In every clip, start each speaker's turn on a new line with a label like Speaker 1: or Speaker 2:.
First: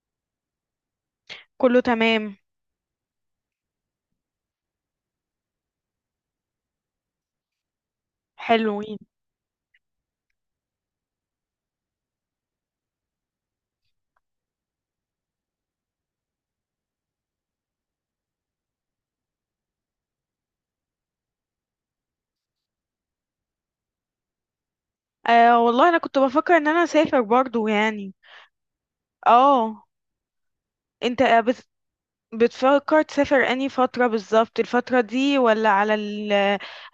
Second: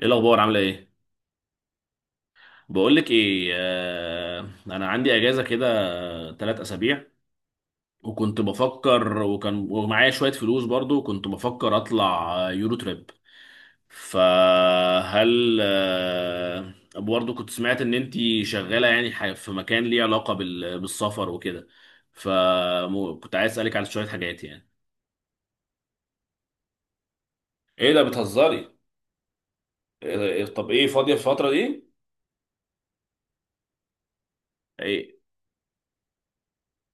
Speaker 1: ايه الاخبار؟ عامله ايه؟
Speaker 2: كله تمام.
Speaker 1: بقول لك ايه. انا عندي اجازه كده، ثلاث اسابيع، وكنت
Speaker 2: حلوين.
Speaker 1: بفكر ومعايا شويه فلوس، برضو كنت بفكر اطلع يورو تريب. فهل برضو كنت سمعت ان انتي شغاله، يعني في مكان ليه علاقه بالسفر وكده، فكنت عايز اسالك على شويه حاجات يعني.
Speaker 2: آه والله انا كنت بفكر ان انا اسافر برضو
Speaker 1: ايه ده؟
Speaker 2: يعني.
Speaker 1: بتهزري؟
Speaker 2: اه،
Speaker 1: طب ايه فاضيه في
Speaker 2: انت
Speaker 1: الفتره دي؟
Speaker 2: بتفكر تسافر انهي فترة بالظبط؟ الفترة دي ولا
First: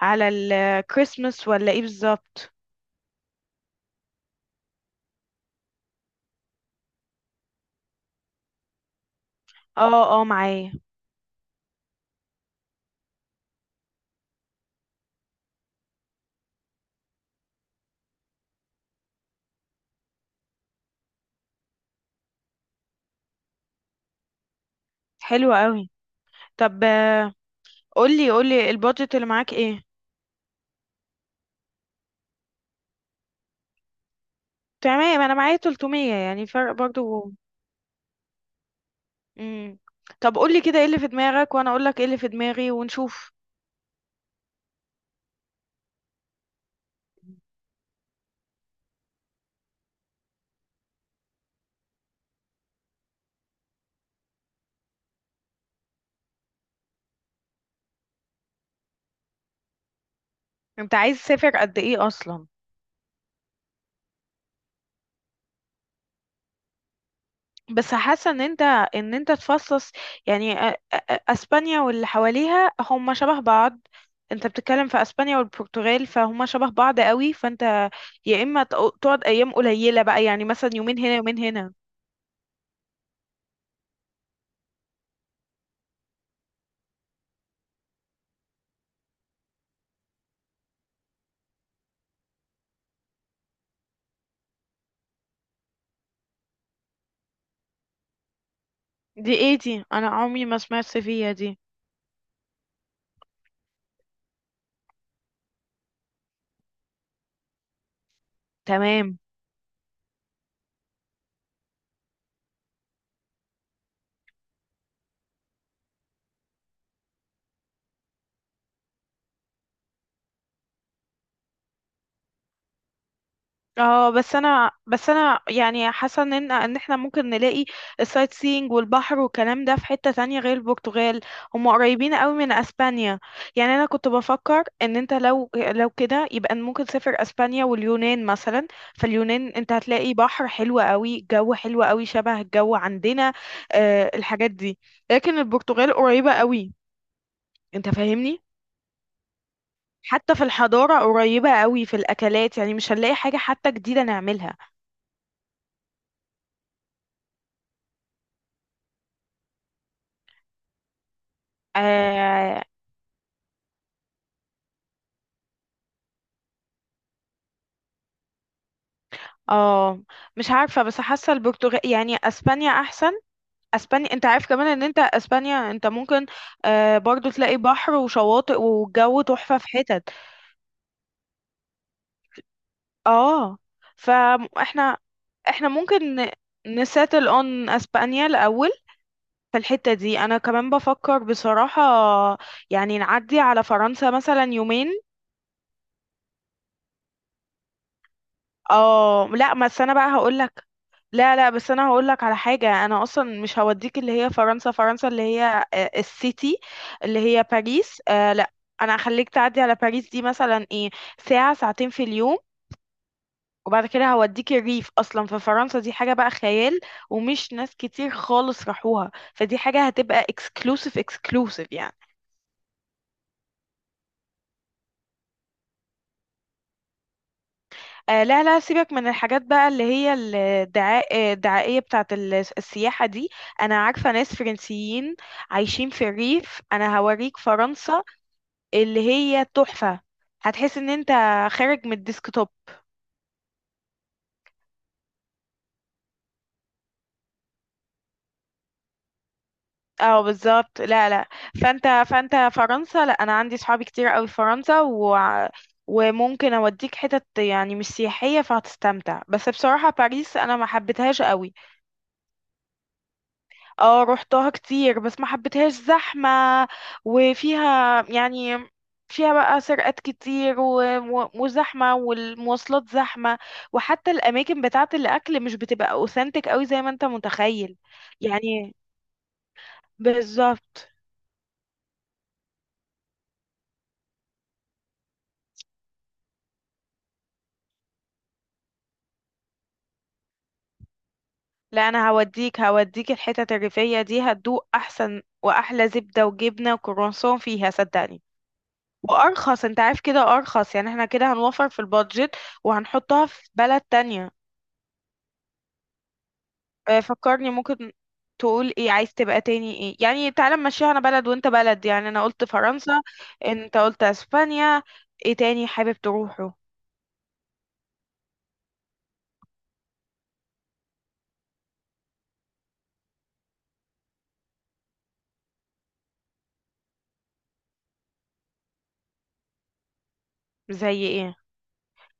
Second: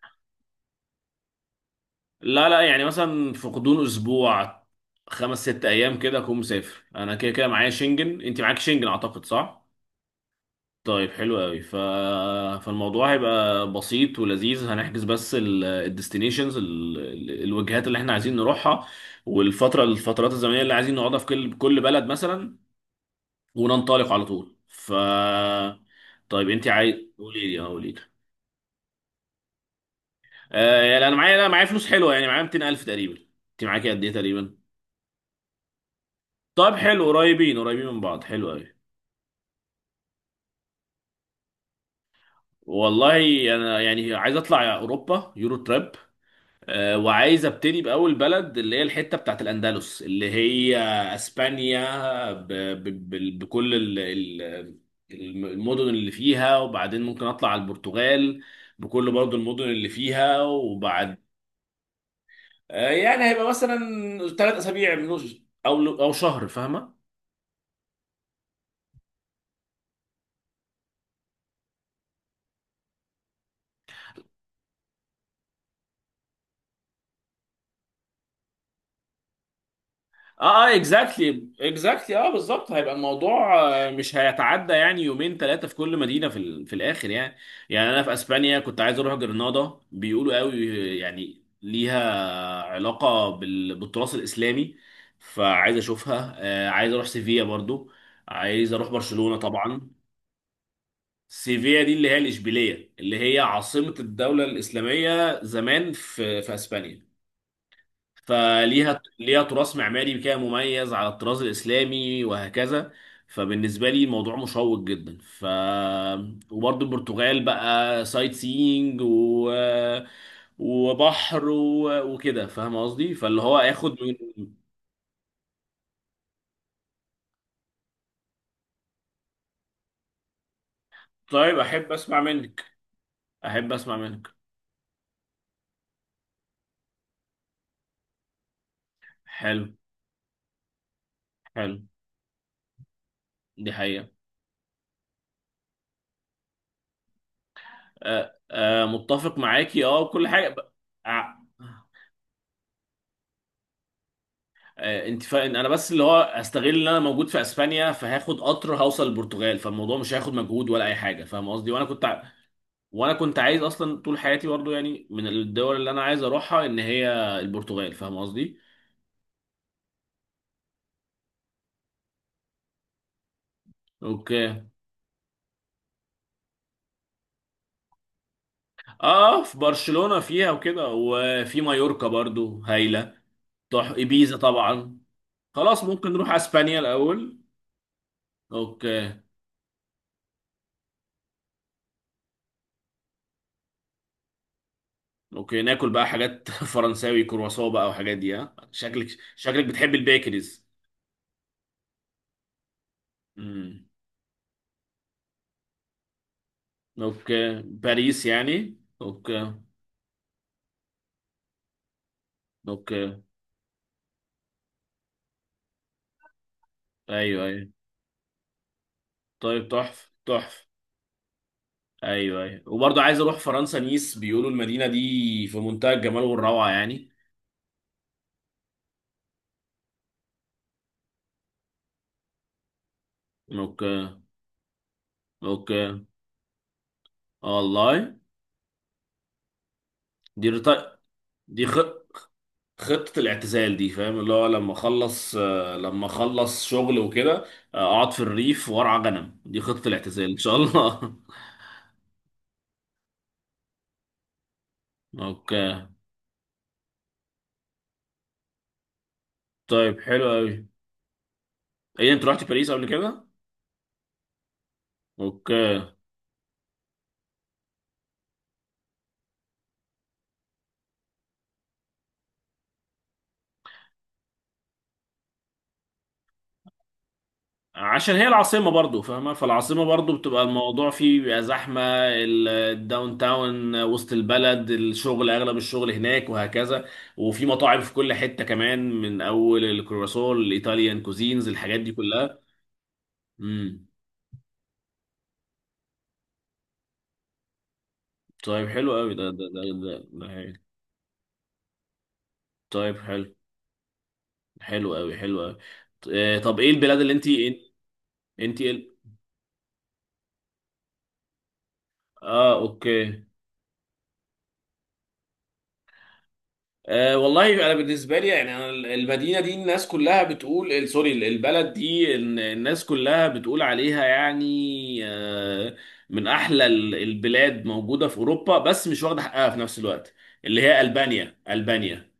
Speaker 2: على الكريسماس ولا ايه
Speaker 1: لا
Speaker 2: بالظبط؟
Speaker 1: لا، يعني مثلا في غضون اسبوع، خمس ست ايام كده اكون مسافر. انا كده كده معايا شنجن، انت معاك شنجن اعتقد، صح؟
Speaker 2: اه اه، معايا.
Speaker 1: طيب، حلو قوي. فالموضوع هيبقى بسيط ولذيذ. هنحجز بس الديستنيشنز، الوجهات اللي احنا عايزين نروحها، والفتره الفترات الزمنيه اللي عايزين نقعدها في كل بلد مثلا، وننطلق على طول.
Speaker 2: حلو قوي.
Speaker 1: طيب انت
Speaker 2: طب
Speaker 1: عايز، قولي لي، اه قولي لي.
Speaker 2: قولي البادجت اللي معاك ايه؟
Speaker 1: يعني انا معايا، لا معايا فلوس حلوه، يعني معايا 200,000 تقريبا. انت معاكي قد ايه تقريبا؟
Speaker 2: تمام، انا معايا 300، يعني فرق
Speaker 1: طب حلو،
Speaker 2: برضو.
Speaker 1: قريبين قريبين من بعض، حلو قوي.
Speaker 2: مم. طب قولي كده ايه اللي في دماغك وانا اقولك ايه اللي في دماغي
Speaker 1: والله
Speaker 2: ونشوف.
Speaker 1: انا يعني عايز اطلع اوروبا، يورو تراب. وعايز ابتدي باول بلد، اللي هي الحته بتاعت الاندلس، اللي هي اسبانيا، ب ب ب بكل ال ال المدن اللي فيها، وبعدين ممكن اطلع على البرتغال بكل برضو المدن اللي فيها.
Speaker 2: انت عايز
Speaker 1: وبعد،
Speaker 2: تسافر قد ايه اصلا؟
Speaker 1: يعني هيبقى مثلا ثلاث اسابيع، من او او شهر، فاهمه؟
Speaker 2: بس حاسه ان انت تفصص، يعني اسبانيا واللي حواليها هم شبه بعض. انت بتتكلم في اسبانيا والبرتغال فهم شبه بعض قوي، فانت يا اما تقعد ايام قليله بقى، يعني مثلا
Speaker 1: اه،
Speaker 2: يومين هنا يومين
Speaker 1: اكزاكتلي
Speaker 2: هنا.
Speaker 1: اكزاكتلي، اه بالظبط هيبقى الموضوع. مش هيتعدى يعني يومين ثلاثه في كل مدينه في الاخر يعني. يعني انا في اسبانيا كنت عايز اروح جرناطه، بيقولوا قوي يعني ليها علاقه بالتراث الاسلامي، فعايز اشوفها. عايز اروح سيفيا برضو، عايز اروح
Speaker 2: دي
Speaker 1: برشلونه
Speaker 2: ايه دي؟
Speaker 1: طبعا.
Speaker 2: انا عمري ما سمعت فيها دي.
Speaker 1: سيفيا دي اللي هي الاشبيليه، اللي هي عاصمه الدوله الاسلاميه زمان في في اسبانيا،
Speaker 2: تمام.
Speaker 1: ليها تراث معماري كده مميز على الطراز الاسلامي، وهكذا. فبالنسبه لي الموضوع مشوق جدا. وبرضه البرتغال بقى، سايت سينج وبحر وكده، فاهم قصدي؟ فاللي هو اخد
Speaker 2: اه
Speaker 1: من،
Speaker 2: بس انا بس انا يعني حاسه ان احنا ممكن نلاقي السايت سينج والبحر والكلام ده في حته تانية غير البرتغال.
Speaker 1: طيب
Speaker 2: هم
Speaker 1: احب
Speaker 2: قريبين
Speaker 1: اسمع
Speaker 2: قوي من
Speaker 1: منك،
Speaker 2: اسبانيا.
Speaker 1: احب
Speaker 2: يعني انا
Speaker 1: اسمع
Speaker 2: كنت
Speaker 1: منك.
Speaker 2: بفكر ان انت لو كده يبقى ممكن تسافر اسبانيا واليونان مثلا. فاليونان
Speaker 1: حلو،
Speaker 2: انت هتلاقي بحر حلو قوي، جو
Speaker 1: حلو،
Speaker 2: حلو قوي، شبه الجو عندنا.
Speaker 1: دي حقيقه.
Speaker 2: آه الحاجات دي، لكن البرتغال قريبه قوي، انت
Speaker 1: أه
Speaker 2: فاهمني.
Speaker 1: أه، متفق معاكي، اه كل
Speaker 2: حتى في
Speaker 1: حاجه. ب...
Speaker 2: الحضاره
Speaker 1: آه،
Speaker 2: قريبه قوي، في الاكلات يعني مش هنلاقي حاجه حتى جديده نعملها.
Speaker 1: آه، انت فاهم، انا بس اللي هو استغل ان انا موجود في اسبانيا، فهاخد قطر هوصل البرتغال، فالموضوع مش هياخد مجهود ولا اي حاجه، فاهم قصدي؟
Speaker 2: آه.
Speaker 1: وانا كنت عايز اصلا طول حياتي، برضو يعني من الدول اللي انا عايز اروحها ان هي البرتغال، فاهم قصدي؟
Speaker 2: اه مش عارفة، بس حاسة البرتغال، يعني اسبانيا احسن. اسبانيا انت
Speaker 1: اوكي.
Speaker 2: عارف كمان ان انت اسبانيا انت ممكن آه برضو تلاقي بحر وشواطئ، والجو
Speaker 1: اه في
Speaker 2: تحفة في حتت.
Speaker 1: برشلونه فيها وكده، وفي مايوركا برضو هايله.
Speaker 2: اه.
Speaker 1: تروح ايبيزا طبعا.
Speaker 2: فاحنا، احنا
Speaker 1: خلاص، ممكن
Speaker 2: ممكن
Speaker 1: نروح اسبانيا
Speaker 2: نساتل
Speaker 1: الاول.
Speaker 2: اون اسبانيا الاول.
Speaker 1: اوكي.
Speaker 2: في الحتة دي انا كمان بفكر بصراحة يعني نعدي على فرنسا مثلا يومين.
Speaker 1: اوكي، ناكل بقى حاجات فرنساوي، كرواسون بقى وحاجات دي، ها؟ شكلك،
Speaker 2: اه لا
Speaker 1: شكلك
Speaker 2: بس
Speaker 1: بتحب
Speaker 2: انا بقى هقولك،
Speaker 1: البيكريز.
Speaker 2: لا لا بس انا هقول لك على حاجه. انا اصلا مش
Speaker 1: امم،
Speaker 2: هوديك اللي هي فرنسا، فرنسا اللي هي السيتي اللي هي
Speaker 1: اوكي،
Speaker 2: باريس.
Speaker 1: باريس
Speaker 2: لا،
Speaker 1: يعني؟
Speaker 2: انا هخليك
Speaker 1: اوكي،
Speaker 2: تعدي على باريس دي مثلا ايه، ساعه ساعتين في اليوم،
Speaker 1: اوكي.
Speaker 2: وبعد كده هوديك الريف، اصلا في فرنسا دي حاجه بقى خيال.
Speaker 1: ايوه
Speaker 2: ومش
Speaker 1: ايوه.
Speaker 2: ناس كتير خالص راحوها، فدي
Speaker 1: طيب،
Speaker 2: حاجه
Speaker 1: تحفه
Speaker 2: هتبقى
Speaker 1: تحفه.
Speaker 2: اكسكلوسيف اكسكلوسيف يعني.
Speaker 1: ايوه ايوه، وبرضه عايز اروح فرنسا نيس، بيقولوا المدينه دي في منتهى الجمال والروعه يعني.
Speaker 2: آه لا لا، سيبك من الحاجات بقى اللي هي الدعاء آه، الدعائية بتاعت السياحة دي. أنا عارفة
Speaker 1: اوكي،
Speaker 2: ناس فرنسيين
Speaker 1: اوكي،
Speaker 2: عايشين في الريف، أنا هوريك فرنسا
Speaker 1: والله.
Speaker 2: اللي هي تحفة.
Speaker 1: دي رط...
Speaker 2: هتحس إن أنت
Speaker 1: دي خ...
Speaker 2: خارج من الديسكتوب.
Speaker 1: خطه الاعتزال دي، فاهم؟ اللي هو لما اخلص، لما اخلص شغل وكده، اقعد في الريف وارعى غنم. دي خطه
Speaker 2: اه
Speaker 1: الاعتزال ان شاء
Speaker 2: بالظبط، لا
Speaker 1: الله.
Speaker 2: لا، فانت فرنسا، لا انا عندي صحابي كتير قوي في فرنسا
Speaker 1: اوكي.
Speaker 2: وممكن اوديك حتت يعني مش سياحية فهتستمتع. بس بصراحة
Speaker 1: طيب حلو
Speaker 2: باريس انا
Speaker 1: قوي.
Speaker 2: ما حبيتهاش قوي.
Speaker 1: ايه، انت رحت باريس قبل كده؟
Speaker 2: اه روحتها كتير بس ما حبيتهاش،
Speaker 1: اوكي.
Speaker 2: زحمة. وفيها يعني، فيها بقى سرقات كتير وزحمة والمواصلات زحمة، وحتى الأماكن بتاعة الأكل مش بتبقى أوثنتك أوي زي ما أنت متخيل.
Speaker 1: عشان هي العاصمة
Speaker 2: يعني،
Speaker 1: برضو، فاهمة؟ فالعاصمة برضو بتبقى
Speaker 2: بالظبط.
Speaker 1: الموضوع فيه بيبقى زحمة. الداون تاون، وسط البلد، الشغل، أغلب الشغل هناك وهكذا، وفي مطاعم في كل حتة كمان، من أول الكرواسون الإيطاليان كوزينز، الحاجات
Speaker 2: لا
Speaker 1: دي
Speaker 2: أنا
Speaker 1: كلها.
Speaker 2: هوديك، هوديك الحتت
Speaker 1: امم.
Speaker 2: الريفية دي هتدوق أحسن وأحلى زبدة وجبنة وكرواسون فيها صدقني.
Speaker 1: طيب حلو قوي،
Speaker 2: وأرخص، أنت عارف كده،
Speaker 1: ده حلو.
Speaker 2: أرخص يعني، احنا كده هنوفر في البادجت،
Speaker 1: طيب
Speaker 2: وهنحطها
Speaker 1: حلو،
Speaker 2: في بلد تانية.
Speaker 1: حلو قوي، حلو قوي. طب إيه البلاد اللي أنت؟
Speaker 2: فكرني ممكن
Speaker 1: أنت إيه
Speaker 2: تقول ايه
Speaker 1: ال-
Speaker 2: عايز تبقى تاني ايه يعني. تعالى نمشيها، انا بلد وانت بلد. يعني انا قلت
Speaker 1: اه
Speaker 2: فرنسا،
Speaker 1: أوكي.
Speaker 2: انت قلت اسبانيا، ايه تاني حابب تروحه؟
Speaker 1: أه والله انا بالنسبه لي، يعني انا المدينه دي الناس كلها بتقول، سوري، البلد دي الناس كلها بتقول عليها يعني، أه، من احلى البلاد موجوده في اوروبا، بس مش واخده حقها في نفس الوقت، اللي هي
Speaker 2: زي ايه؟
Speaker 1: البانيا، البانيا.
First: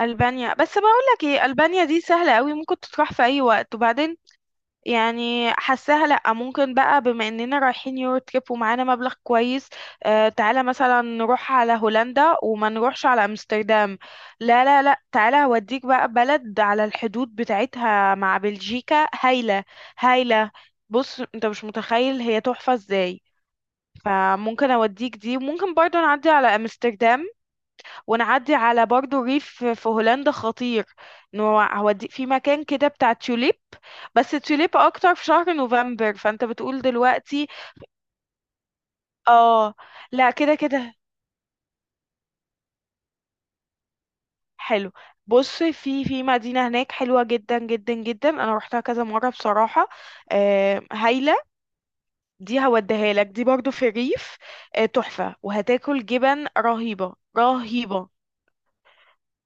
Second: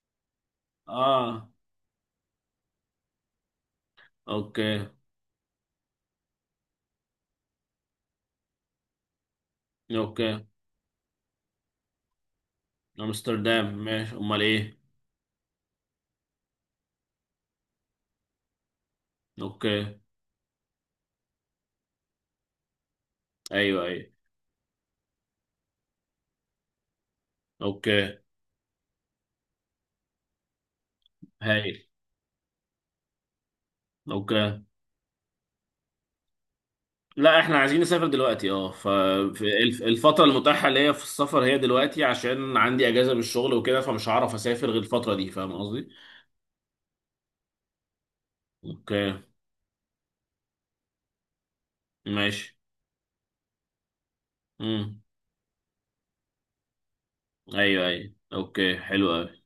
Speaker 2: البانيا، بس بقول لك ايه،
Speaker 1: اه
Speaker 2: البانيا دي سهله قوي ممكن تروح في اي وقت، وبعدين
Speaker 1: اوكي.
Speaker 2: يعني حاساها لأ. ممكن بقى بما إننا رايحين يورو تريب ومعانا مبلغ كويس، آه
Speaker 1: اوكي،
Speaker 2: تعالى مثلا نروح على هولندا وما نروحش على
Speaker 1: امستردام
Speaker 2: أمستردام.
Speaker 1: ماشي، امال
Speaker 2: لا
Speaker 1: ايه؟
Speaker 2: لا لا، تعالى هوديك بقى بلد على الحدود بتاعتها مع بلجيكا هايلة،
Speaker 1: اوكي.
Speaker 2: هايلة. بص، انت مش متخيل هي تحفة ازاي.
Speaker 1: ايوه ايوه.
Speaker 2: فممكن اوديك دي، ممكن برضو نعدي على امستردام،
Speaker 1: اوكي.
Speaker 2: ونعدي على برضو ريف في هولندا خطير، انه
Speaker 1: هايل،
Speaker 2: هودي في مكان كده بتاع توليب. بس
Speaker 1: اوكي.
Speaker 2: توليب اكتر في شهر نوفمبر، فانت بتقول
Speaker 1: لا
Speaker 2: دلوقتي.
Speaker 1: احنا عايزين نسافر دلوقتي، اه،
Speaker 2: اه،
Speaker 1: فالفترة
Speaker 2: لا كده
Speaker 1: المتاحة ليا
Speaker 2: كده
Speaker 1: في السفر هي دلوقتي، عشان عندي اجازة من الشغل وكده، فمش هعرف اسافر غير
Speaker 2: حلو.
Speaker 1: الفترة دي، فاهم
Speaker 2: بص،
Speaker 1: قصدي؟
Speaker 2: في في مدينة هناك حلوة جدا جدا جدا، انا روحتها
Speaker 1: اوكي.
Speaker 2: كذا مرة بصراحة. آه هايلة.
Speaker 1: ماشي.
Speaker 2: دي هوديها لك، دي برضو في الريف. آه
Speaker 1: امم.
Speaker 2: تحفة، وهتاكل جبن رهيبة
Speaker 1: ايوه
Speaker 2: رهيبة.
Speaker 1: ايوه، اوكي حلو قوي.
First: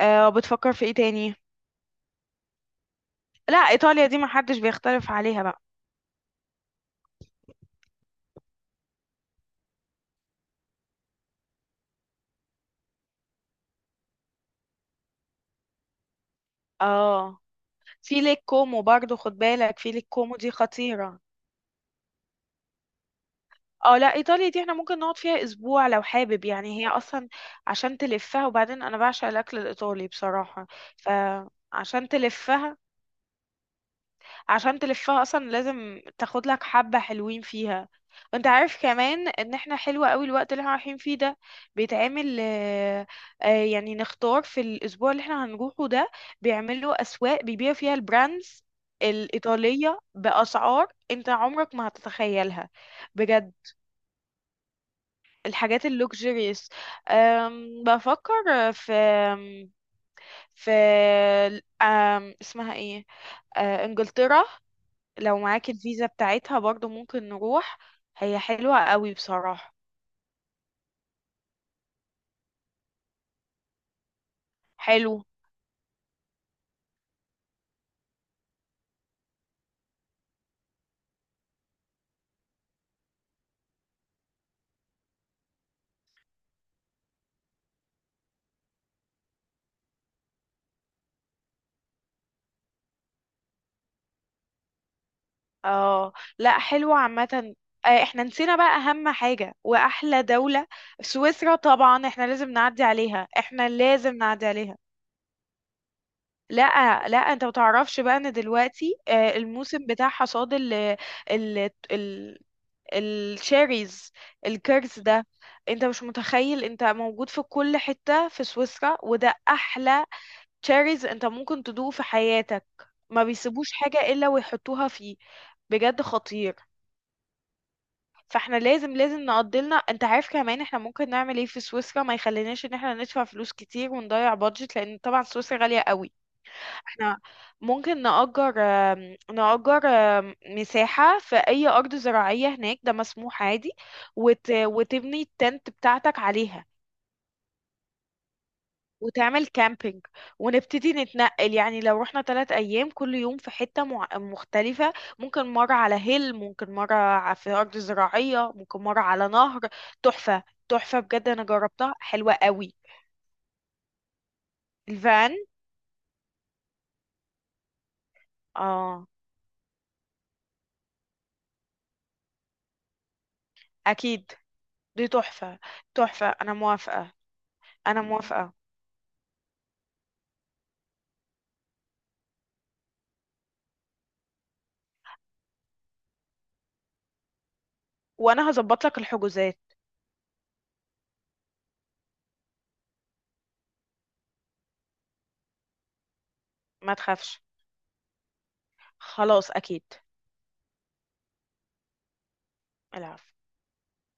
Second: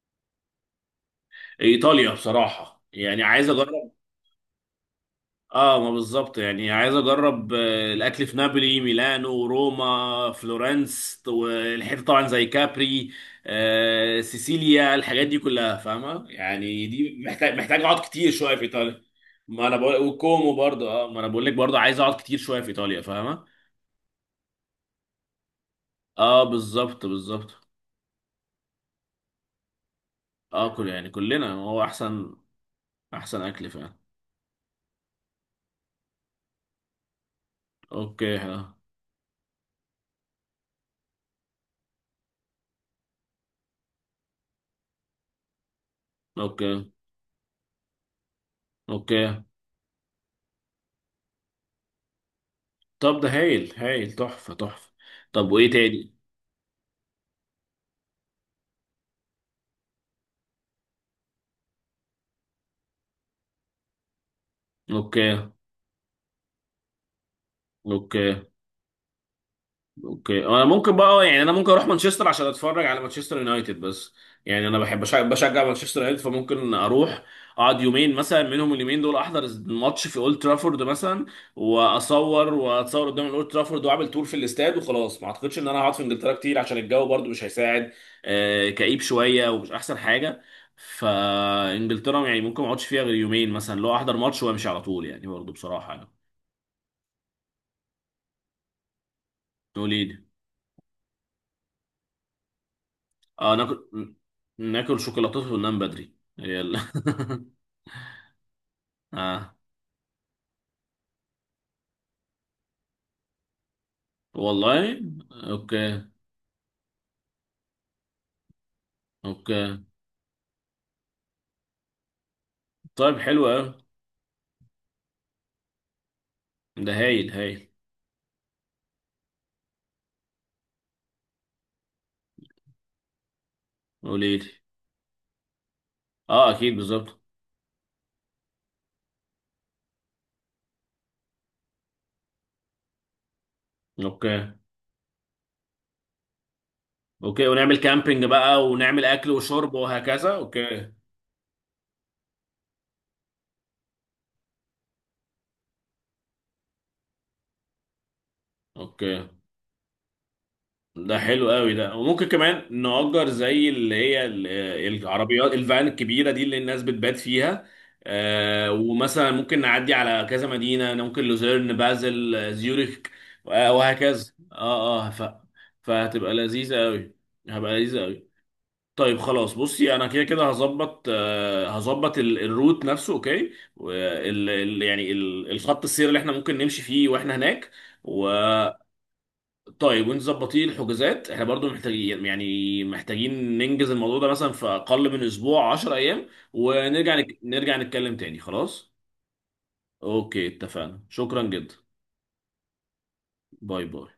Speaker 2: آه، بتفكر في ايه تاني؟
Speaker 1: ايطاليا بصراحة، يعني عايز
Speaker 2: لا
Speaker 1: اجرب.
Speaker 2: ايطاليا دي محدش بيختلف عليها بقى.
Speaker 1: اه ما بالظبط، يعني عايز اجرب الاكل في نابولي، ميلانو، روما، فلورنس، والحته طبعا زي كابري، سيسيليا، الحاجات دي كلها، فاهمه؟ يعني دي
Speaker 2: اه
Speaker 1: محتاج، محتاج اقعد
Speaker 2: في
Speaker 1: كتير
Speaker 2: ليك
Speaker 1: شويه في
Speaker 2: كومو
Speaker 1: ايطاليا.
Speaker 2: برضو خد
Speaker 1: ما انا
Speaker 2: بالك، في
Speaker 1: بقول
Speaker 2: ليك كومو دي
Speaker 1: وكومو برضه، اه
Speaker 2: خطيرة.
Speaker 1: ما انا بقول لك برضه عايز اقعد كتير شويه في ايطاليا، فاهمه؟
Speaker 2: اه لا ايطاليا دي احنا ممكن نقعد فيها اسبوع لو
Speaker 1: اه
Speaker 2: حابب، يعني هي
Speaker 1: بالظبط،
Speaker 2: اصلا
Speaker 1: بالظبط.
Speaker 2: عشان تلفها. وبعدين انا بعشق الاكل الايطالي بصراحة.
Speaker 1: اه كل يعني، كلنا هو
Speaker 2: فعشان
Speaker 1: احسن،
Speaker 2: تلفها،
Speaker 1: احسن اكل فعلا.
Speaker 2: عشان تلفها اصلا لازم تاخد لك حبة حلوين فيها.
Speaker 1: اوكي،
Speaker 2: وانت
Speaker 1: ها؟
Speaker 2: عارف كمان ان احنا حلوة قوي الوقت اللي احنا رايحين فيه ده، بيتعمل يعني نختار في الاسبوع اللي احنا هنروحه ده،
Speaker 1: اوكي.
Speaker 2: بيعملوا اسواق بيبيعوا فيها البراندز
Speaker 1: اوكي.
Speaker 2: الإيطالية بأسعار انت عمرك ما هتتخيلها،
Speaker 1: طب ده
Speaker 2: بجد،
Speaker 1: هايل هايل، تحفه تحفه. طب وايه
Speaker 2: الحاجات
Speaker 1: تاني؟
Speaker 2: اللوكسجريس. بفكر في في اسمها ايه، انجلترا. لو
Speaker 1: اوكي.
Speaker 2: معاك الفيزا بتاعتها برضو ممكن نروح. هي
Speaker 1: اوكي.
Speaker 2: حلوة قوي بصراحة.
Speaker 1: اوكي. انا ممكن بقى، يعني انا ممكن اروح مانشستر عشان اتفرج على مانشستر يونايتد، بس يعني انا بحب
Speaker 2: حلو.
Speaker 1: بشجع مانشستر يونايتد، فممكن اروح اقعد يومين مثلا، منهم اليومين دول احضر الماتش في اولد ترافورد مثلا، واصور واتصور قدام الاولد ترافورد، واعمل تور في الاستاد، وخلاص. ما اعتقدش ان انا هقعد في انجلترا كتير، عشان الجو برضو مش هيساعد، كئيب شويه ومش احسن حاجه، فانجلترا يعني ممكن ما اقعدش فيها غير يومين مثلا، لو احضر ماتش وامشي على طول، يعني برضو بصراحه يعني.
Speaker 2: اه لا حلوة عامة. احنا نسينا بقى اهم حاجة
Speaker 1: تقول
Speaker 2: واحلى
Speaker 1: ايه؟
Speaker 2: دولة: سويسرا. طبعا احنا لازم نعدي عليها،
Speaker 1: اه،
Speaker 2: احنا
Speaker 1: ناكل،
Speaker 2: لازم نعدي عليها.
Speaker 1: ناكل شوكولاتات وننام بدري،
Speaker 2: لا لا، انت متعرفش بقى ان دلوقتي
Speaker 1: اه
Speaker 2: الموسم بتاع حصاد ال ال ال الشيريز، الكيرز
Speaker 1: والله.
Speaker 2: ده. انت مش
Speaker 1: اوكي.
Speaker 2: متخيل، انت موجود في كل حتة في سويسرا وده
Speaker 1: اوكي.
Speaker 2: احلى تشاريز انت ممكن تدوقه في حياتك.
Speaker 1: طيب
Speaker 2: ما
Speaker 1: حلو
Speaker 2: بيسيبوش
Speaker 1: قوي،
Speaker 2: حاجة الا ويحطوها فيه، بجد خطير.
Speaker 1: ده هايل هايل.
Speaker 2: فاحنا لازم لازم نقضلنا. انت عارف كمان احنا ممكن نعمل ايه في سويسرا ما يخليناش ان احنا ندفع فلوس كتير ونضيع
Speaker 1: قولي لي.
Speaker 2: بادجت، لان طبعا سويسرا غالية قوي.
Speaker 1: اه اكيد،
Speaker 2: احنا
Speaker 1: بالظبط.
Speaker 2: ممكن نأجر نأجر مساحة في اي ارض زراعية هناك، ده مسموح عادي.
Speaker 1: اوكي.
Speaker 2: وتبني التنت بتاعتك عليها،
Speaker 1: اوكي، ونعمل كامبينج بقى، ونعمل اكل
Speaker 2: وتعمل
Speaker 1: وشرب
Speaker 2: كامبينج،
Speaker 1: وهكذا، اوكي.
Speaker 2: ونبتدي نتنقل. يعني لو رحنا 3 أيام كل يوم في حتة مختلفة، ممكن مرة على هيل، ممكن مرة في أرض زراعية، ممكن مرة
Speaker 1: اوكي.
Speaker 2: على نهر. تحفة، تحفة
Speaker 1: ده
Speaker 2: بجد، أنا
Speaker 1: حلو قوي
Speaker 2: جربتها
Speaker 1: ده، وممكن
Speaker 2: حلوة قوي.
Speaker 1: كمان نأجر زي اللي هي
Speaker 2: الفان.
Speaker 1: العربيات، الفان الكبيرة دي اللي الناس بتبات فيها،
Speaker 2: اه
Speaker 1: ومثلا ممكن نعدي على كذا مدينة، ممكن لوزيرن، بازل، زيوريك، وهكذا.
Speaker 2: أكيد
Speaker 1: اه
Speaker 2: دي
Speaker 1: اه.
Speaker 2: تحفة، تحفة،
Speaker 1: فهتبقى
Speaker 2: أنا
Speaker 1: لذيذة
Speaker 2: موافقة،
Speaker 1: قوي، هبقى لذيذة
Speaker 2: أنا
Speaker 1: قوي.
Speaker 2: موافقة.
Speaker 1: طيب خلاص، بصي انا كده كده هظبط، هظبط الروت نفسه، اوكي، يعني الخط السير اللي احنا ممكن نمشي فيه واحنا هناك.
Speaker 2: وأنا هظبط لك الحجوزات.
Speaker 1: طيب، وانتوا ظبطين الحجوزات، احنا برضو محتاجين، يعني محتاجين ننجز الموضوع ده مثلا في اقل من اسبوع، 10 ايام،
Speaker 2: ما
Speaker 1: ونرجع
Speaker 2: تخافش،
Speaker 1: نرجع نتكلم تاني، خلاص.
Speaker 2: خلاص أكيد.
Speaker 1: اوكي، اتفقنا، شكرا جدا.
Speaker 2: العفو.
Speaker 1: باي باي.